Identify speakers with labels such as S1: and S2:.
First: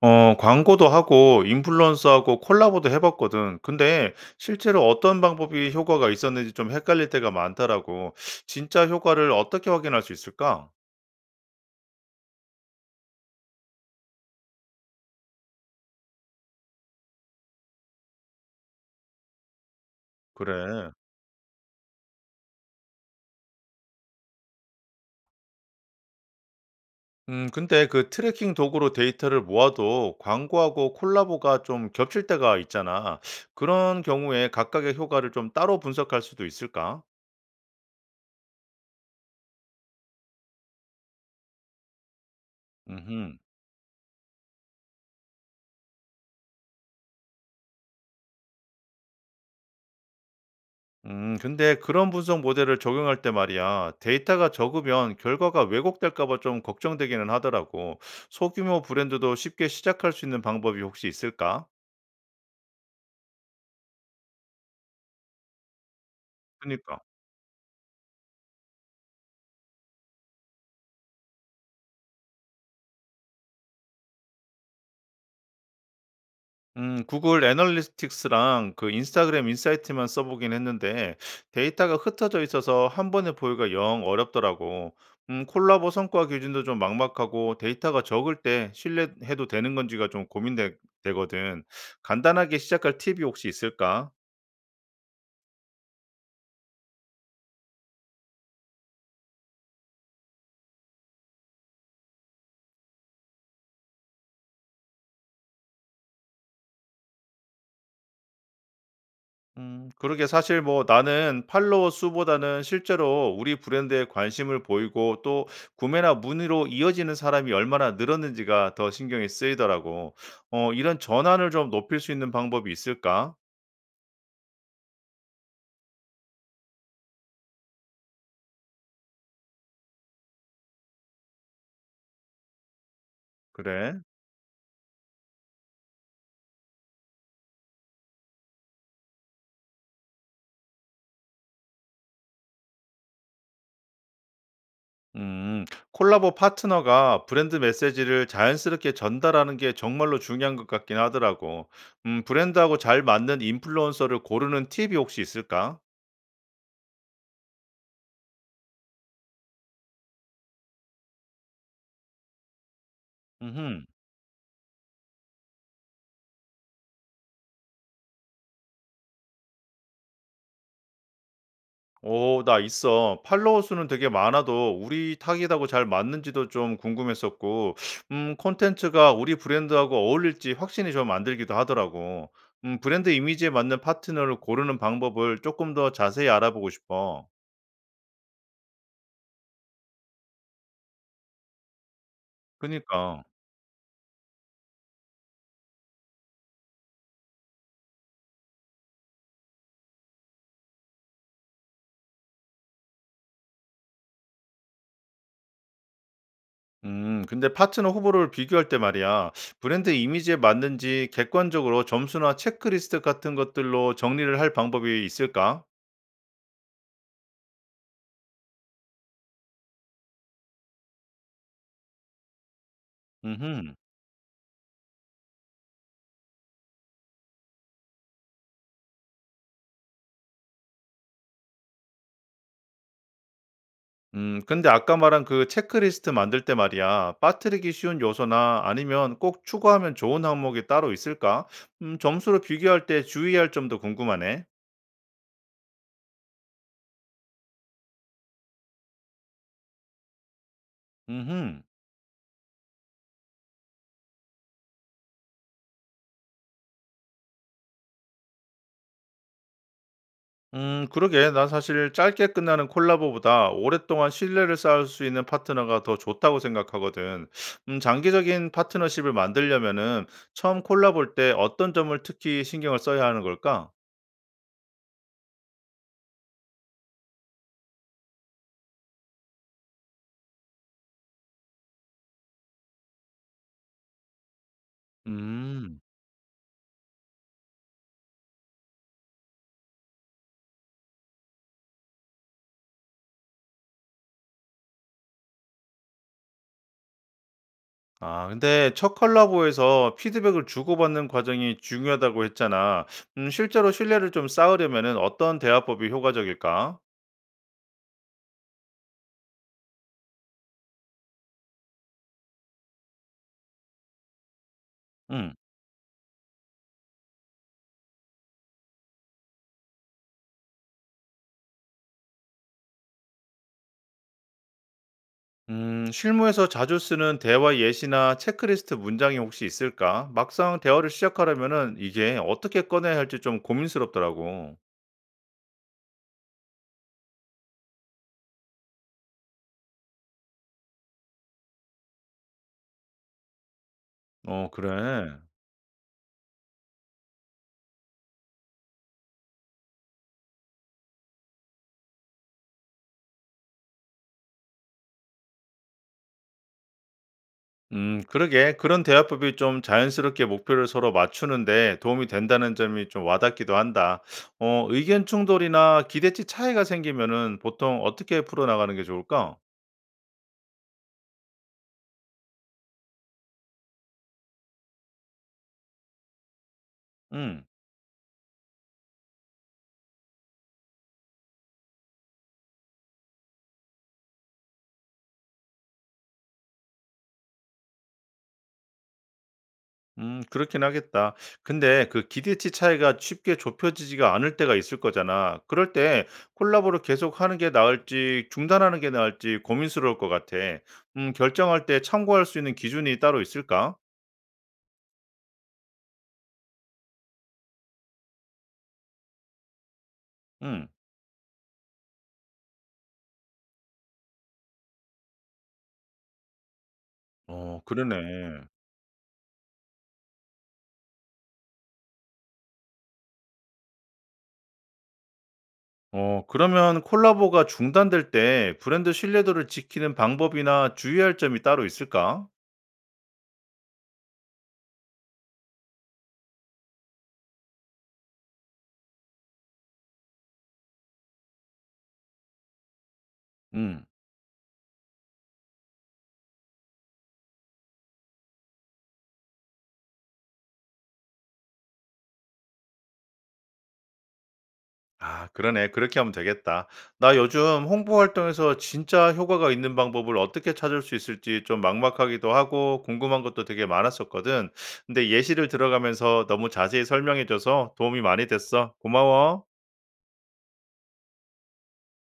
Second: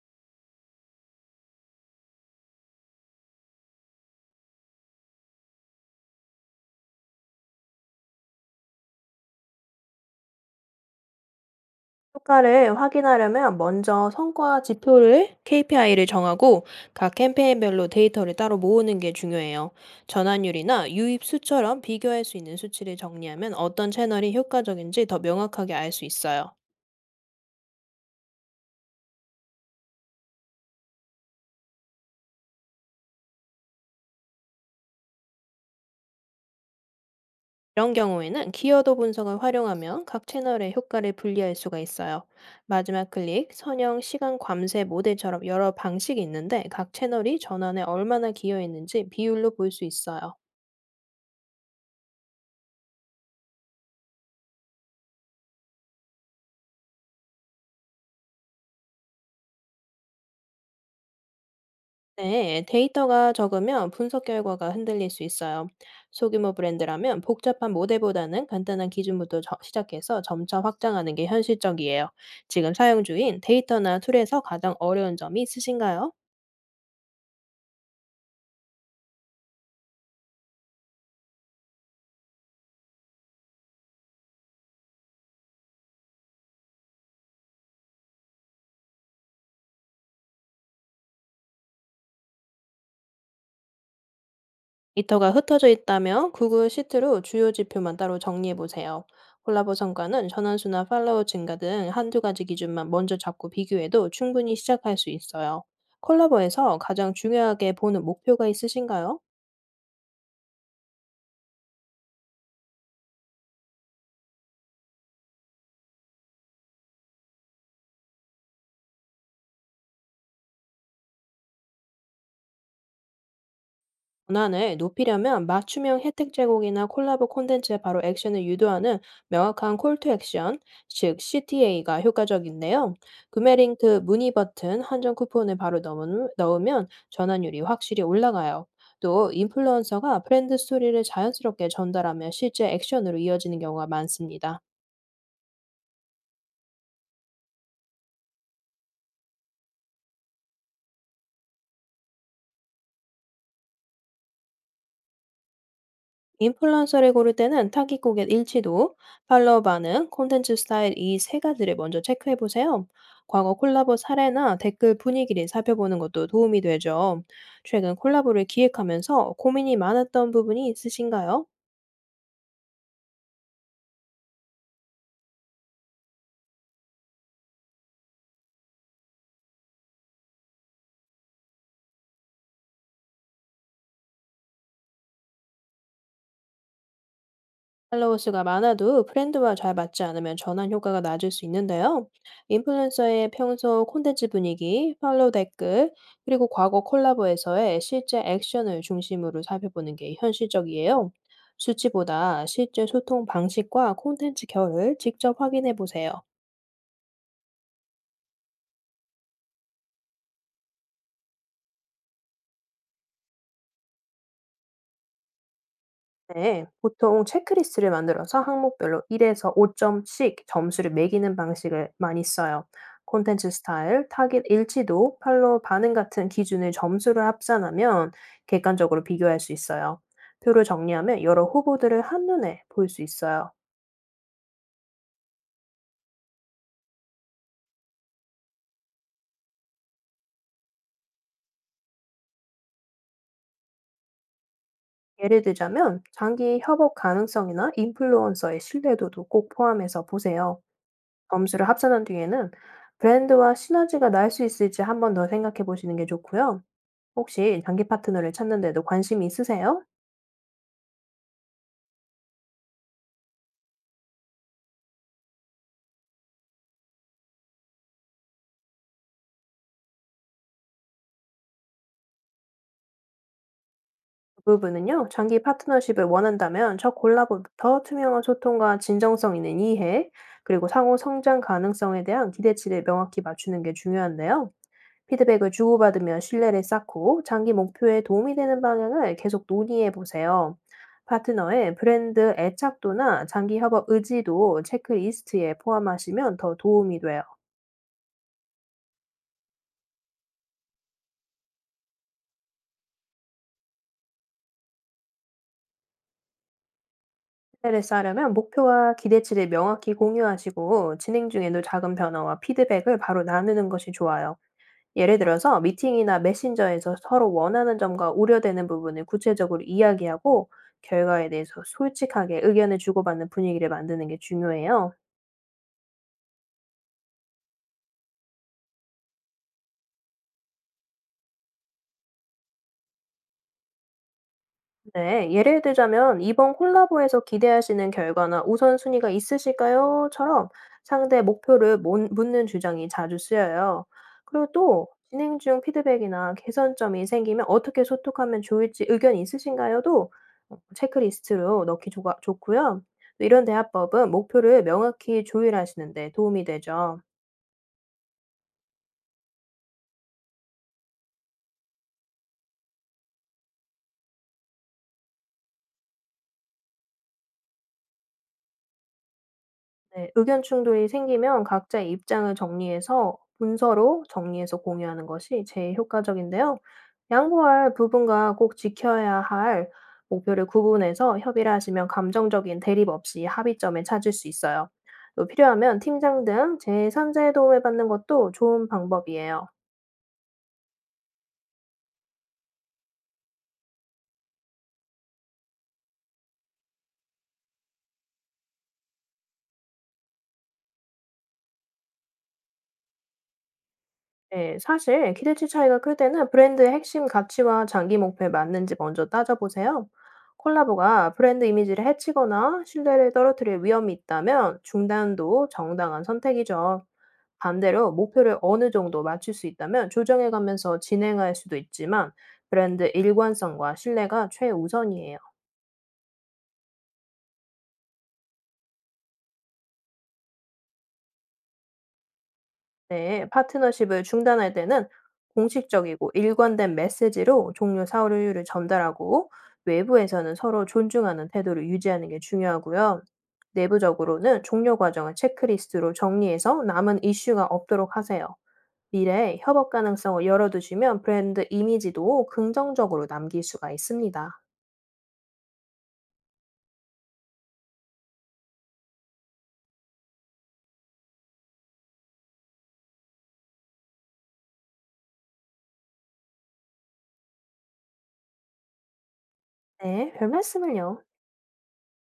S1: 광고도 하고 인플루언서하고 콜라보도 해 봤거든. 근데 실제로 어떤 방법이 효과가 있었는지 좀 헷갈릴 때가 많더라고. 진짜 효과를 어떻게 확인할 수 있을까?
S2: 효과를 확인하려면 먼저 성과 지표를 KPI를 정하고 각 캠페인별로 데이터를 따로 모으는 게 중요해요. 전환율이나
S1: 그래.
S2: 유입 수처럼 비교할 수 있는 수치를 정리하면 어떤 채널이 효과적인지 더 명확하게 알 수 있어요.
S1: 근데 그 트래킹 도구로 데이터를 모아도 광고하고 콜라보가 좀 겹칠 때가 있잖아. 그런 경우에 각각의 효과를 좀 따로 분석할 수도 있을까?
S2: 이런 경우에는 키워드 분석을 활용하면 각 채널의 효과를 분리할 수가 있어요. 마지막
S1: 음
S2: 클릭, 선형, 시간 괌세 모델처럼 여러 방식이 있는데 각 채널이 전환에 얼마나 기여했는지 비율로 볼 수 있어요.
S1: 근데 그런 분석 모델을 적용할 때 말이야, 데이터가 적으면 결과가 왜곡될까 봐 좀 걱정되기는 하더라고. 소규모 브랜드도 쉽게 시작할 수 있는 방법이 혹시 있을까?
S2: 네, 데이터가 적으면 분석 결과가 흔들릴 수 있어요. 소규모
S1: 그니까.
S2: 브랜드라면 복잡한 모델보다는 간단한 기준부터 시작해서 점차 확장하는 게 현실적이에요. 지금 사용 중인 데이터나 툴에서 가장 어려운 점이 있으신가요?
S1: 구글 애널리틱스랑 그 인스타그램 인사이트만 써보긴 했는데 데이터가 흩어져 있어서 한 번에 보기가 영 어렵더라고. 콜라보 성과 기준도 좀 막막하고 데이터가 적을 때 신뢰해도 되는 건지가 좀 고민되거든. 간단하게 시작할 팁이 혹시 있을까?
S2: 데이터가 흩어져 있다면 구글 시트로 주요 지표만 따로 정리해 보세요. 콜라보 성과는 전환수나 팔로워 증가 등 한두 가지 기준만 먼저 잡고 비교해도 충분히 시작할 수 있어요. 콜라보에서 가장 중요하게 보는 목표가 있으신가요?
S1: 그러게 사실 뭐 나는 팔로워 수보다는 실제로 우리 브랜드에 관심을 보이고 또 구매나 문의로 이어지는 사람이 얼마나 늘었는지가 더 신경이 쓰이더라고. 이런 전환을 좀 높일 수 있는 방법이 있을까?
S2: 권한을 높이려면 맞춤형 혜택 제공이나 콜라보 콘텐츠에 바로 액션을 유도하는 명확한 콜투 액션, 즉 CTA가 효과적인데요. 구매
S1: 그래?
S2: 링크, 문의 버튼, 한정 쿠폰을 바로 넣으면 전환율이 확실히 올라가요. 또 인플루언서가 브랜드 스토리를 자연스럽게 전달하면 실제 액션으로 이어지는 경우가 많습니다.
S1: 음. 콜라보 파트너가 브랜드 메시지를 자연스럽게 전달하는 게 정말로 중요한 것 같긴 하더라고. 브랜드하고 잘 맞는 인플루언서를 고르는 팁이 혹시 있을까?
S2: 인플루언서를 고를 때는 타깃 고객 일치도, 팔로워 반응, 콘텐츠 스타일 이 세 가지를 먼저 체크해 보세요. 과거
S1: 음
S2: 콜라보 사례나 댓글 분위기를 살펴보는 것도 도움이 되죠. 최근 콜라보를 기획하면서 고민이 많았던 부분이 있으신가요?
S1: 오 나 있어. 팔로워 수는 되게 많아도 우리 타깃하고 잘 맞는지도 좀 궁금했었고 콘텐츠가 우리 브랜드하고 어울릴지 확신이 좀 안 들기도 하더라고. 브랜드 이미지에 맞는 파트너를 고르는 방법을 조금 더 자세히 알아보고 싶어.
S2: 팔로워 수가 많아도 브랜드와 잘 맞지 않으면 전환 효과가 낮을 수 있는데요.
S1: 그니까.
S2: 인플루언서의 평소 콘텐츠 분위기, 팔로우 댓글, 그리고 과거 콜라보에서의 실제 액션을 중심으로 살펴보는 게 현실적이에요. 수치보다 실제 소통 방식과 콘텐츠 결을 직접 확인해 보세요.
S1: 근데 파트너 후보를 비교할 때 말이야. 브랜드 이미지에 맞는지 객관적으로 점수나 체크리스트 같은 것들로 정리를 할 방법이 있을까?
S2: 네, 보통 체크리스트를 만들어서 항목별로 1에서 5점씩 점수를 매기는 방식을 많이 써요. 콘텐츠
S1: 음흠.
S2: 스타일, 타깃 일치도, 팔로우 반응 같은 기준을 점수를 합산하면 객관적으로 비교할 수 있어요. 표를 정리하면 여러 후보들을 한눈에 볼 수 있어요.
S1: 근데 아까 말한 그 체크리스트 만들 때 말이야, 빠뜨리기 쉬운 요소나 아니면 꼭 추가하면 좋은 항목이 따로 있을까? 점수로 비교할 때 주의할 점도 궁금하네.
S2: 예를 들자면, 장기 협업 가능성이나 인플루언서의 신뢰도도 꼭 포함해서 보세요.
S1: 음흠.
S2: 점수를 합산한 뒤에는 브랜드와 시너지가 날 수 있을지 한번 더 생각해 보시는 게 좋고요. 혹시 장기 파트너를 찾는 데도 관심이 있으세요?
S1: 그러게. 난 사실 짧게 끝나는 콜라보보다 오랫동안 신뢰를 쌓을 수 있는 파트너가 더 좋다고 생각하거든. 장기적인 파트너십을 만들려면은 처음 콜라볼 때 어떤 점을 특히 신경을 써야 하는 걸까?
S2: 그 부분은요, 장기 파트너십을 원한다면 첫 콜라보부터 투명한 소통과 진정성 있는 이해, 그리고 상호 성장 가능성에 대한 기대치를 명확히 맞추는 게 중요한데요. 피드백을
S1: 음.
S2: 주고받으며 신뢰를 쌓고 장기 목표에 도움이 되는 방향을 계속 논의해 보세요. 파트너의 브랜드 애착도나 장기 협업 의지도 체크리스트에 포함하시면 더 도움이 돼요.
S1: 아, 근데 첫 컬라보에서 피드백을 주고받는 과정이 중요하다고 했잖아. 실제로 신뢰를 좀 쌓으려면은 어떤 대화법이 효과적일까?
S2: 신뢰를 쌓으려면 목표와 기대치를 명확히 공유하시고 진행 중에도 작은 변화와 피드백을 바로 나누는 것이 좋아요. 예를
S1: 음.
S2: 들어서 미팅이나 메신저에서 서로 원하는 점과 우려되는 부분을 구체적으로 이야기하고 결과에 대해서 솔직하게 의견을 주고받는 분위기를 만드는 게 중요해요.
S1: 실무에서 자주 쓰는 대화 예시나 체크리스트 문장이 혹시 있을까? 막상 대화를 시작하려면은 이게 어떻게 꺼내야 할지 좀 고민스럽더라고.
S2: 네, 예를 들자면 "이번 콜라보에서 기대하시는 결과나 우선순위가 있으실까요?"처럼 상대 목표를 몬 묻는 주장이 자주 쓰여요. 그리고
S1: 어,
S2: 또
S1: 그래.
S2: "진행 중 피드백이나 개선점이 생기면 어떻게 소통하면 좋을지 의견 있으신가요?"도 체크리스트로 넣기 좋 좋고요. 또 이런 대화법은 목표를 명확히 조율하시는 데 도움이 되죠.
S1: 그러게. 그런 대화법이 좀 자연스럽게 목표를 서로 맞추는데 도움이 된다는 점이 좀 와닿기도 한다. 어, 의견 충돌이나 기대치 차이가 생기면은 보통 어떻게 풀어나가는 게 좋을까?
S2: 네. 의견 충돌이 생기면 각자의 입장을 정리해서 문서로 정리해서 공유하는 것이 제일 효과적인데요.
S1: 음,
S2: 양보할 부분과 꼭 지켜야 할 목표를 구분해서 협의를 하시면 감정적인 대립 없이 합의점을 찾을 수 있어요. 또 필요하면 팀장 등 제3자의 도움을 받는 것도 좋은 방법이에요.
S1: 그렇긴 하겠다. 근데 그 기대치 차이가 쉽게 좁혀지지가 않을 때가 있을 거잖아. 그럴 때 콜라보를 계속 하는 게 나을지 중단하는 게 나을지 고민스러울 것 같아. 결정할 때 참고할 수 있는 기준이 따로 있을까?
S2: 네. 사실 기대치 차이가 클 때는 브랜드의 핵심 가치와 장기 목표에 맞는지 먼저 따져보세요.
S1: 음,
S2: 콜라보가 브랜드 이미지를 해치거나 신뢰를 떨어뜨릴 위험이 있다면 중단도 정당한 선택이죠.
S1: 어,
S2: 반대로 목표를
S1: 그러네.
S2: 어느 정도 맞출 수 있다면 조정해가면서 진행할 수도 있지만 브랜드 일관성과 신뢰가 최우선이에요.
S1: 어, 그러면 콜라보가 중단될 때 브랜드 신뢰도를 지키는 방법이나 주의할 점이 따로 있을까?
S2: 네, 파트너십을 중단할 때는 공식적이고 일관된 메시지로 종료 사유를 전달하고 외부에서는 서로 존중하는 태도를 유지하는 게 중요하고요.
S1: 음.
S2: 내부적으로는 종료 과정을 체크리스트로 정리해서 남은 이슈가 없도록 하세요. 미래에 협업 가능성을 열어두시면 브랜드 이미지도 긍정적으로 남길 수가 있습니다.
S1: 아, 그러네. 그렇게 하면 되겠다. 나 요즘 홍보 활동에서 진짜 효과가 있는 방법을 어떻게 찾을 수 있을지 좀 막막하기도 하고 궁금한 것도 되게 많았었거든. 근데 예시를 들어가면서 너무 자세히 설명해줘서 도움이 많이 됐어. 고마워.
S2: 네, 별 말씀을요.